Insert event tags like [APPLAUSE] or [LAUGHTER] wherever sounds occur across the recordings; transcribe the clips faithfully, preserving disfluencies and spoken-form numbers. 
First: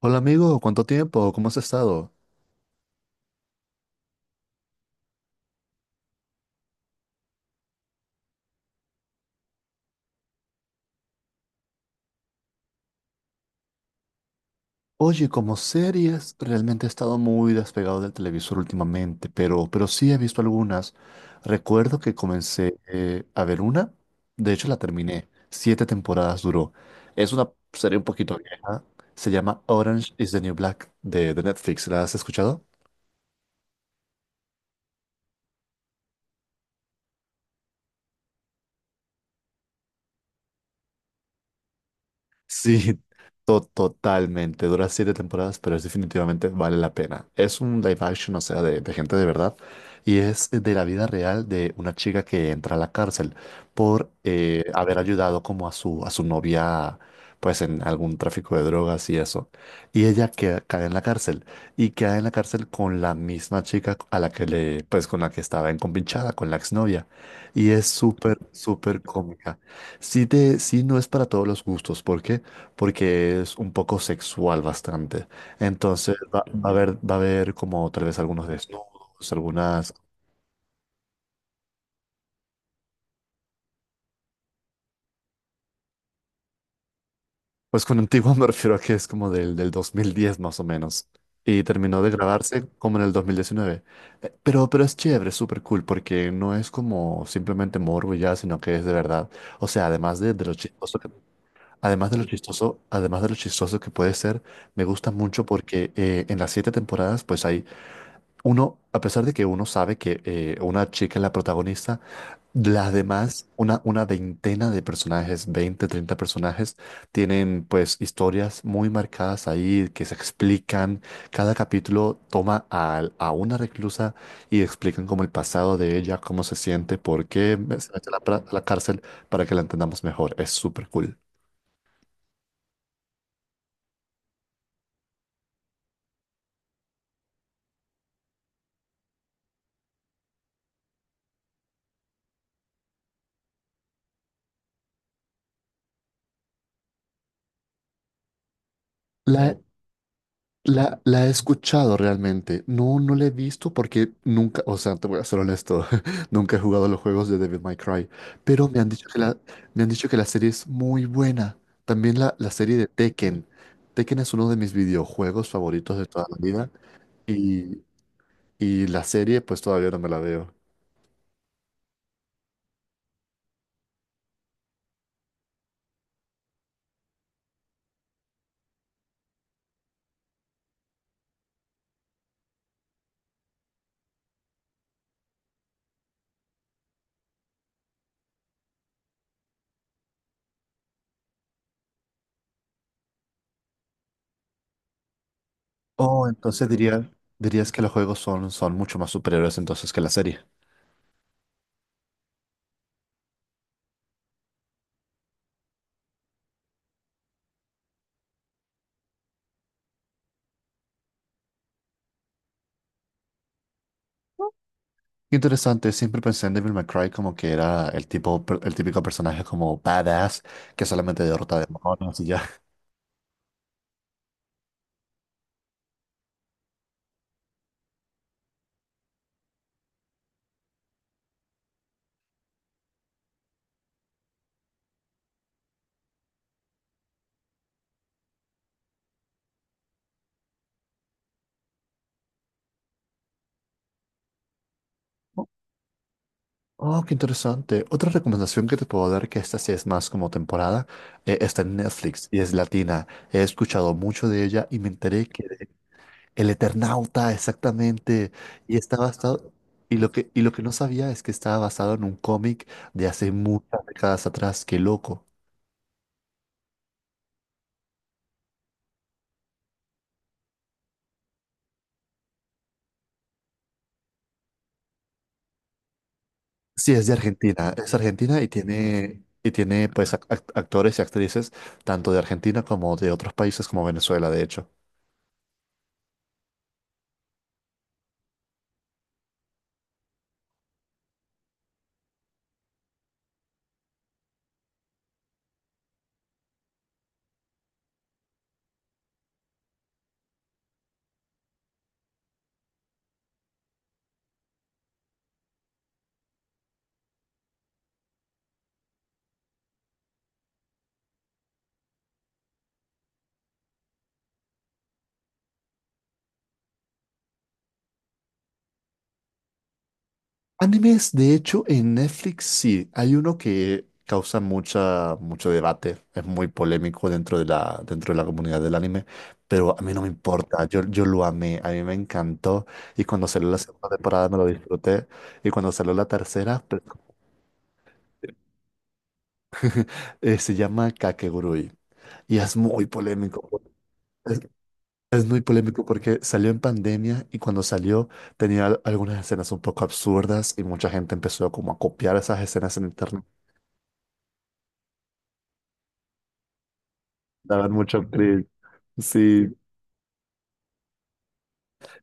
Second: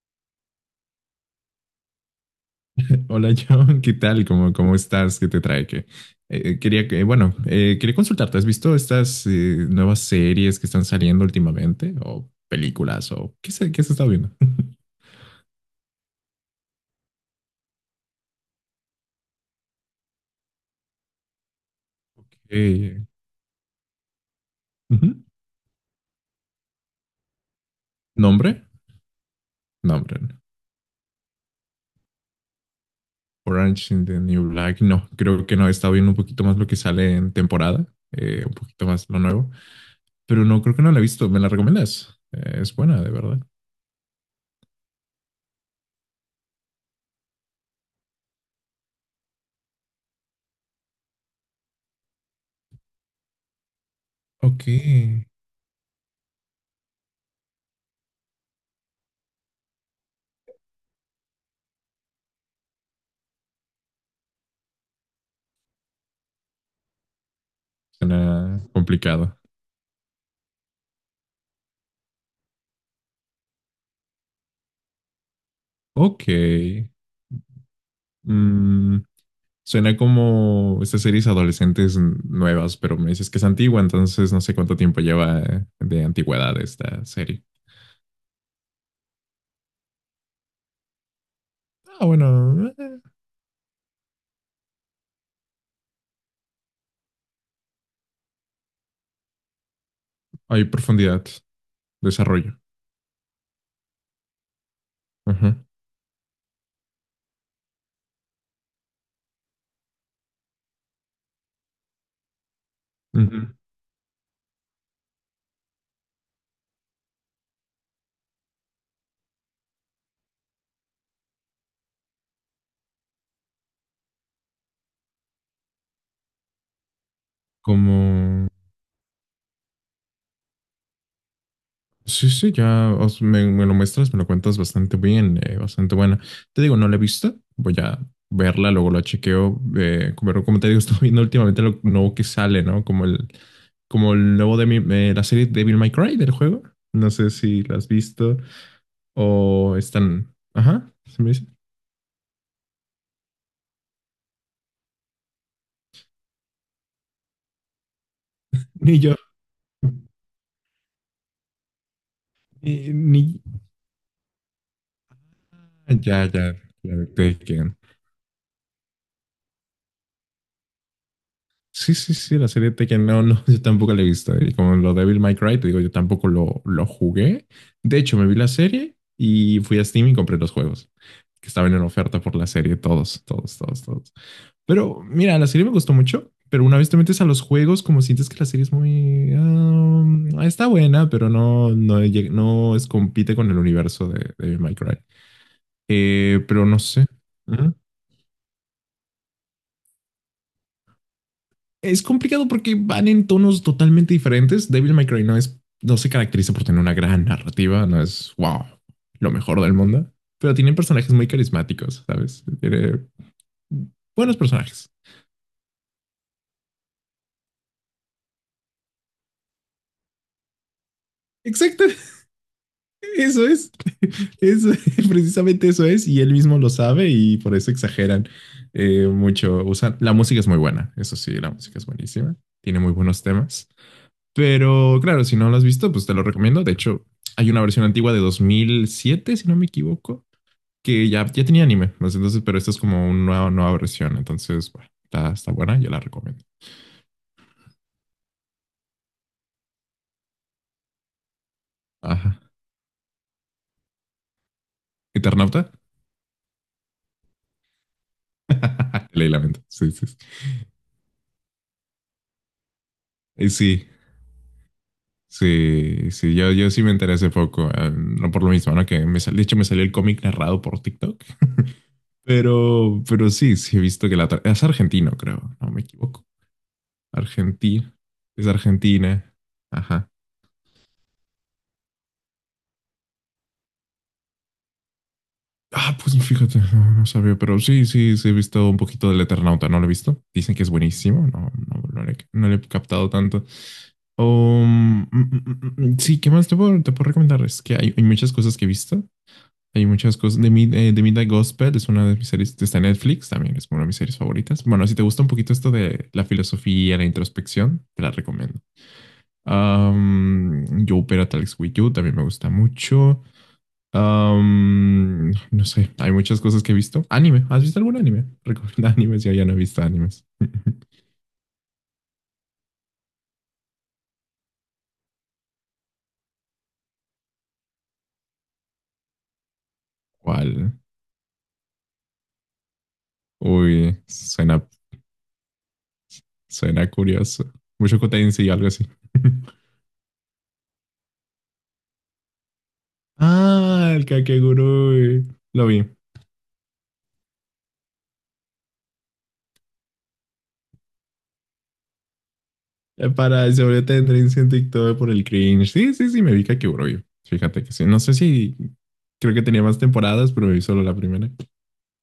Hola amigo, ¿cuánto tiempo? ¿Cómo has estado? [LAUGHS] Hola John, ¿qué tal? ¿Cómo, cómo estás? ¿Qué te trae? Que quería que, bueno, eh, quería consultarte. ¿Has visto estas eh, nuevas series que están saliendo últimamente? ¿O películas? ¿O qué se, qué se está viendo? [LAUGHS] Oye, como series, realmente he estado muy despegado del televisor últimamente, pero, pero sí he visto algunas. Recuerdo que Ok. comencé eh, a ver una, de hecho la Ujú. terminé, siete temporadas duró. Es una serie un poquito ¿Nombre? vieja, se llama Orange Nombre. ¿No? is the New Black de, de Netflix, ¿la has escuchado? Orange in the New Black. No, creo que no. He estado viendo un poquito más lo que sale en temporada, eh, un poquito más lo nuevo. Pero no, creo que no la he visto. ¿Me la recomiendas? Eh, es Sí, buena, de verdad. to- totalmente. Dura siete temporadas, pero es definitivamente vale la pena. Es un live action, o sea, de, de gente de verdad. Y es de la vida real de una chica que entra a la cárcel por eh, Ok. haber ayudado como a su, a su novia, pues en algún tráfico de drogas y eso. Y ella queda- cae en la cárcel. Y queda en la cárcel con la misma chica a la que le, pues con la que estaba encompinchada, con la exnovia. Y es súper, Suena súper complicado. cómica. Sí, te, sí, no es para todos los gustos. ¿Por qué? Porque es un poco sexual bastante. Entonces Ok. va, va a haber, va a haber como tal vez algunos Mm, desnudos, algunas... suena como estas series adolescentes nuevas, pero me dices que es antigua, entonces no sé cuánto tiempo lleva de antigüedad esta serie. Pues con antiguo [LAUGHS] me refiero a que es como del, del dos mil diez más o menos. Y terminó Ah, de grabarse bueno, como eh, en el dos mil diecinueve. Eh, Pero, pero es chévere, es súper cool, porque no es como simplemente morbo y ya, sino que es de verdad. O sea, además de, de lo hay chistoso que- profundidad, además de lo desarrollo. chistoso, además de lo chistoso que puede ser, me gusta mucho Ajá. porque eh, en las siete temporadas pues hay uno, a pesar de que uno sabe que eh, una chica es la protagonista, las demás, Ujú. una, una veintena de personajes, veinte, treinta personajes, tienen pues historias muy marcadas ahí que se explican. Cada capítulo toma a a, una reclusa y explican como el pasado de ella, cómo se siente, por qué se mete a la, pra- Como a la cárcel, para que la entendamos mejor. Es súper cool. sí, sí, ya os- me, me lo muestras, me lo cuentas bastante bien, eh, bastante buena. Te digo, no la he visto, voy a verla, luego la chequeo, eh, pero como te digo, [LAUGHS] estoy viendo últimamente lo nuevo que sale, ¿no? Como el, como el nuevo de mi- eh, la serie Devil May Cry del juego. No sé si la has visto La, o están... Ajá, La, se la me he dice. escuchado realmente. No, no la he visto porque nunca, o sea, te voy a ser honesto, [LAUGHS] nunca he jugado los juegos de Devil May Cry, pero me han Ni dicho yo. que la, me han dicho que la serie es muy buena. También la, la Ni, serie de ni- Tekken. Tekken es uno de mis videojuegos ah, favoritos de toda ya, la ya, vida ya, te y, y la serie pues todavía no me la veo. sí, sí, sí, la serie Tekken, no, no, [LAUGHS] yo tampoco la he visto. Y como lo de Devil May Cry, te digo, yo tampoco lo, lo jugué. De hecho, me vi la serie y fui a Steam y compré los juegos que estaban en oferta por la serie, todos, todos, todos, todos. Pero mira, la serie me gustó mucho, pero una vez te metes a los juegos, como sientes que la serie es muy... Ah, está buena, pero no, no, lleg- no es, compite con el universo de, de Devil May Cry. Oh, Eh, pero entonces no sé. diría, dirías Ujú. que los juegos son, son mucho más superiores entonces que la serie. Es complicado porque van en tonos totalmente diferentes. Devil May Cry no es, no se caracteriza por tener una gran narrativa, no es wow, lo mejor del mundo, pero tienen personajes muy carismáticos, ¿sabes? Tiene buenos personajes. Qué interesante, siempre pensé en Devil May Cry como que era el tipo, per- el típico personaje como badass que solamente derrota Exacto, demonios y ya. [LAUGHS] eso es. Eso, [LAUGHS] precisamente eso es, y él mismo lo sabe y por eso exageran eh, mucho. Usan, la música es muy buena, eso sí, la música es buenísima, tiene muy buenos temas. Pero claro, si no lo has visto, pues te lo recomiendo. De hecho, hay una versión antigua de dos mil siete si no me equivoco, que ya, ya tenía anime. Pues, entonces, pero esta es como una nueva, nueva versión. Entonces, bueno, está, está [LAUGHS] buena, yo la recomiendo. Oh, oh, qué interesante. Otra recomendación que te puedo dar, que esta sí es más como temporada, eh, está en Netflix y Ajá. es latina. He escuchado mucho de ella y me enteré que ¿Eternauta? de El Eternauta, exactamente. Y está [LAUGHS] Leí la basado, mente. Sí, y sí, lo sí. que, y lo que no sabía es que estaba basado en un cómic de hace Eh, muchas décadas atrás. Qué loco. sí, sí, sí. Yo, yo sí me enteré hace poco, eh, no por lo mismo, ¿no? Que me sal- de hecho me salió el cómic narrado por TikTok. Pero, pero sí, sí he visto que la... tra- Es argentino, creo. No me equivoco. Sí, es de Argentina, es Argentina. argentina Es y tiene, Argentina. y tiene Ajá. pues ac- act- actores y actrices tanto de Argentina como de otros países como Venezuela, de hecho. Ah, pues fíjate, no, no sabía, pero sí, sí, sí he visto un poquito del Eternauta, no lo he visto. Dicen que es buenísimo, no, no, no, le, no le he captado tanto. Um, sí, ¿qué más te puedo, te puedo recomendar? Es que hay, hay muchas cosas que he visto. Hay muchas cosas. The, Mid eh, The, Midnight Gospel es una de mis series, está en Netflix, también es una de mis series favoritas. Bueno, si te gusta un poquito esto de la filosofía, la introspección, te la recomiendo. Um, Yo Opera Alex With You también me gusta mucho. Um, no sé, hay muchas cosas que he visto. Anime, ¿has visto algún anime? Recomienda [LAUGHS] animes, yo ya no he visto animes. [LAUGHS] Animes, de hecho, en Netflix sí, hay uno que causa mucha, mucho debate, es muy polémico dentro de la, dentro de la comunidad del anime, pero a mí no me importa, ¿Cuál? yo, yo lo amé, a mí me encantó y cuando salió la segunda Uy, temporada me lo suena, disfruté y cuando salió la tercera, pues, suena curioso. Mucho Tensei y algo así. [LAUGHS] eh, se llama Kakegurui y es muy polémico. Ah, el Es Kakegurui. muy Lo polémico vi. porque salió en pandemia y cuando salió tenía al- algunas escenas un poco absurdas y mucha gente empezó como a copiar esas escenas en Eh, internet. Para el sobre tendencia en TikTok por el cringe. Sí, sí, sí, me vi Kakegurui. Fíjate Daban que sí. No mucho sé cringe. si creo que Sí, tenía más temporadas, pero me vi solo la primera.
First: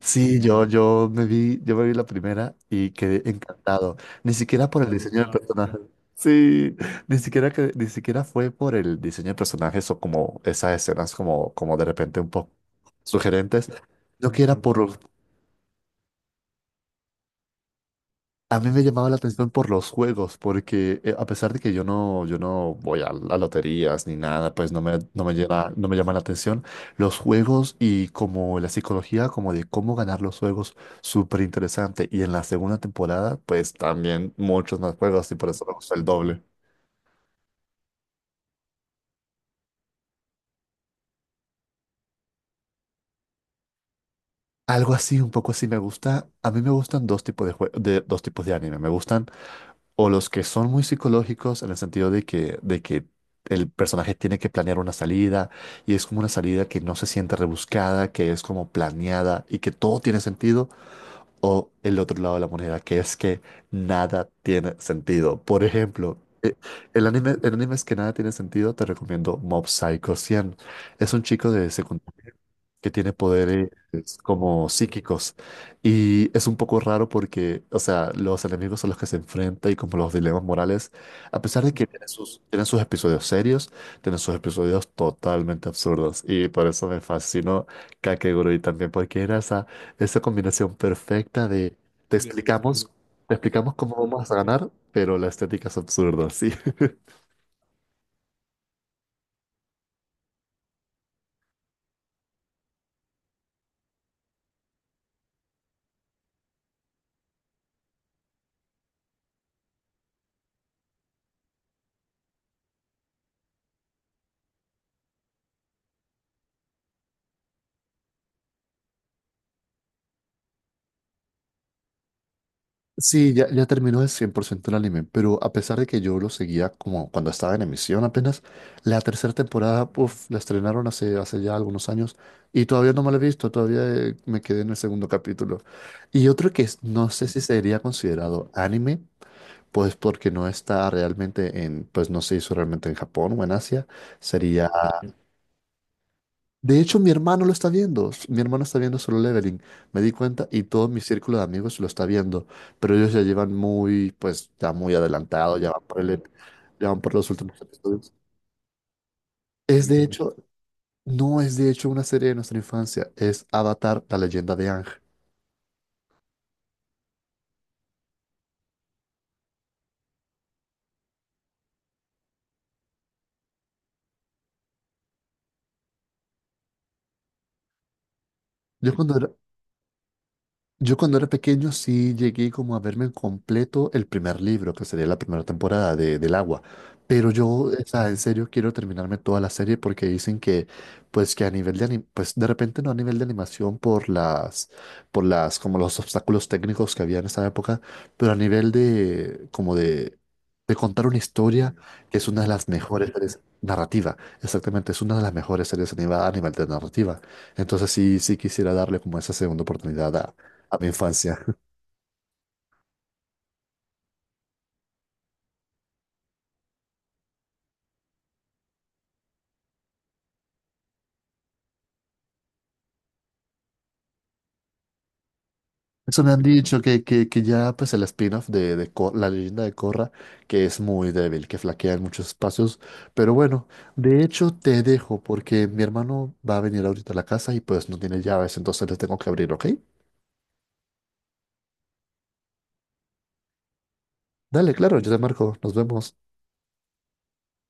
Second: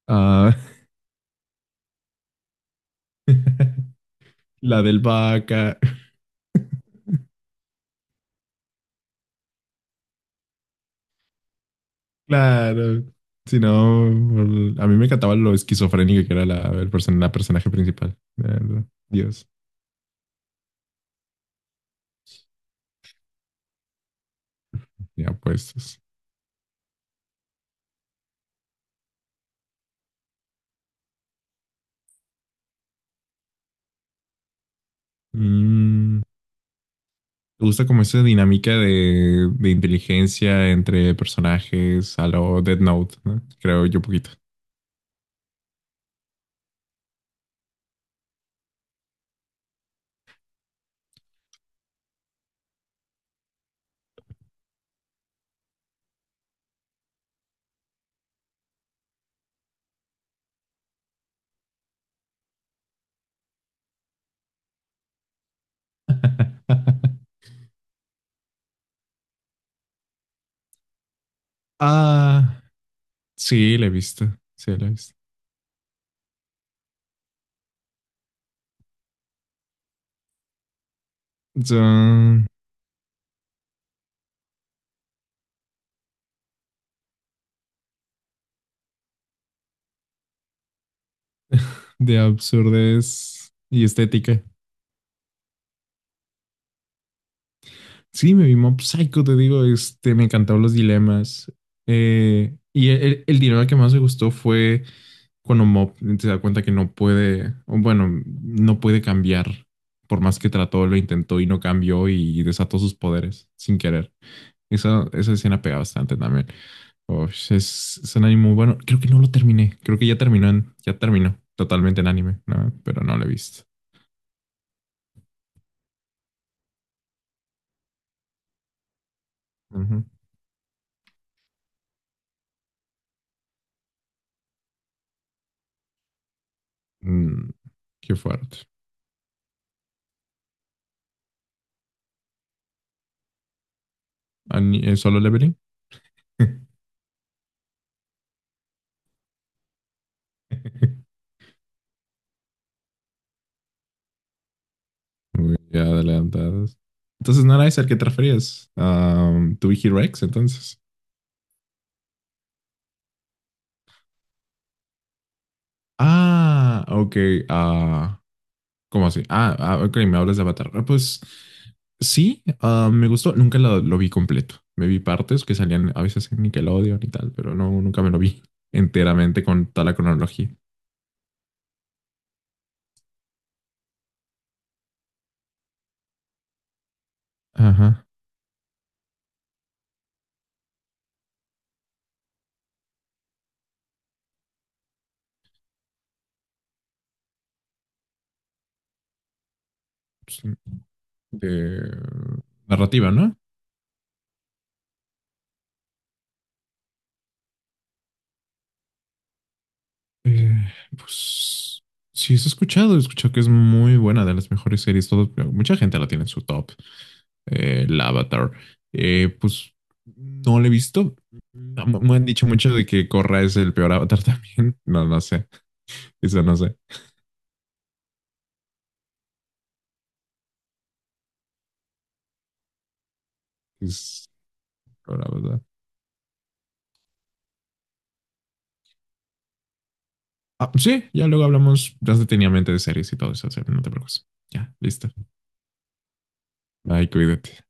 sí, Ah, yo, yo me vi, yo me vi la primera y quedé encantado. Ni [LAUGHS] siquiera por la el del diseño del personaje. vaca. [LAUGHS] Sí, ni siquiera que, ni siquiera fue por el diseño de personajes o como esas escenas como, como de repente un poco Claro. Si sugerentes. no, No que era el- a mí por, me encantaba lo esquizofrénica que era la, el person- la personaje principal. A Eh, mí me llamaba la Dios, atención por los juegos, porque eh, a pesar de que yo no, yo no voy a, a loterías ni nada, pues no me, no ya me llena- pues. no me Es- llama la atención. Los juegos y como la psicología, como de cómo ganar los juegos, súper interesante. Y en la segunda temporada, pues también muchos más juegos y por eso me gusta el mm, doble. ¿te gusta como esa dinámica de, de inteligencia entre personajes a lo Death Note, ¿no? Creo yo poquito. Algo así, un poco así me gusta. A mí me gustan dos tipos de jue- de dos tipos de anime. Me gustan o los que son muy psicológicos en el sentido de que, de que el personaje tiene que planear una salida y es como una salida que no se siente rebuscada, que es como planeada y que todo tiene sentido, o el otro lado de la moneda, que es que nada tiene sentido. Por ejemplo, eh, el anime, [LAUGHS] el anime es que nada tiene sentido, te recomiendo Mob Psycho cien. Es un chico de secundaria Ah, que tiene poderes sí, la he visto. como Sí, la he visto. psíquicos. Y es un poco raro porque, o sea, los enemigos a los que se enfrenta y como los dilemas morales, a pesar de que tienen sus, Son tienen sus episodios serios, tienen sus episodios totalmente absurdos. Y por eso me fascinó Kakegurui también, porque era esa, esa combinación perfecta de de te De explicamos, te absurdez explicamos y cómo vamos a estética. ganar, pero la estética es absurda, sí. [LAUGHS] Sí, me vi Mob Psycho, te digo, este, me encantaron los dilemas. Eh, y el, el dilema que más me gustó fue cuando Mob se da cuenta que no puede, o bueno, no puede cambiar, por más que trató, lo intentó y no cambió y desató sus poderes sin querer. Esa, esa escena pega bastante también. Oh, es, es un anime muy bueno. Creo que no lo terminé. Creo que ya terminó, en- ya terminó totalmente en anime, ¿no? Pero no lo he Sí, ya, visto. ya terminó el cien por ciento el anime, pero a pesar de que yo lo seguía como cuando estaba en emisión apenas, la tercera temporada, Ujú. uf, la estrenaron hace, hace ya algunos años y todavía no me la he visto, todavía eh, me quedé en el segundo capítulo. Y otro que es- no sé si Mm, sería qué considerado fuerte. anime, pues porque no está realmente en, pues no se hizo realmente en Japón o en Asia, sería Ani- eh, ¿Solo Leveling? de hecho, mi hermano lo está viendo. S- Mi hermano está viendo Solo Leveling. Me di cuenta y todo mi [LAUGHS] círculo de amigos lo está viendo. Pero ellos ya llevan muy, pues, ya muy Güey, adelantado, ya van ya por el, ep- adelantadas. ya van por los Entonces no últimos era ese al que te episodios. referías. Am, tu Es Vicky de Rex, hecho, entonces. no es de hecho una serie de nuestra infancia, es Avatar, la leyenda de Aang. Ah, ok. Ah, ¿cómo así? Ah, ah, ok, me hablas de Avatar. Ah, pues sí, ah, me gustó. Nunca lo, lo vi completo. Me vi partes que salían a veces en Nickelodeon y tal, pero no, nunca me lo vi [LAUGHS] Yo cuando era, enteramente con toda la cronología. Yo cuando era pequeño sí llegué como a verme en completo el primer libro, que sería la primera temporada de, del Agua. Pero yo, o Ajá. sea, en serio quiero terminarme toda la serie porque dicen que, pues que a nivel de anim- pues de repente no a nivel de animación por las, por las, como los obstáculos técnicos que había en esa época, pero a nivel de, como de, Sí, de contar una historia, de que es una de las mejores narrativa, ¿no? series narrativa, exactamente, es una de las mejores series animadas a nivel de narrativa. Entonces sí, sí quisiera darle como esa segunda oportunidad Eh, a mi infancia. [LAUGHS] pues sí, eso he escuchado. He escuchado que es muy buena, de las mejores series. Todo, mucha gente la tiene en su top. Eh, el Avatar. Eh, pues no la he visto. No, me me han dicho mucho de que Korra es el peor Avatar también. [LAUGHS] No, no sé. Eso me Eso han no sé. dicho que, que, que ya pues el spin-off de, de Cor- la leyenda de Korra, que es muy débil, que flaquea en muchos espacios. Pero bueno, de Es hecho te dejo peor Avatar. porque mi hermano va a venir ahorita a la casa y pues no tiene llaves, entonces le tengo que abrir, ¿ok? Ah, sí, ya luego hablamos más detenidamente de series y todo eso. O sea, no te preocupes. Dale, Ya, claro, listo. yo te marco, nos vemos. Bye, cuídate.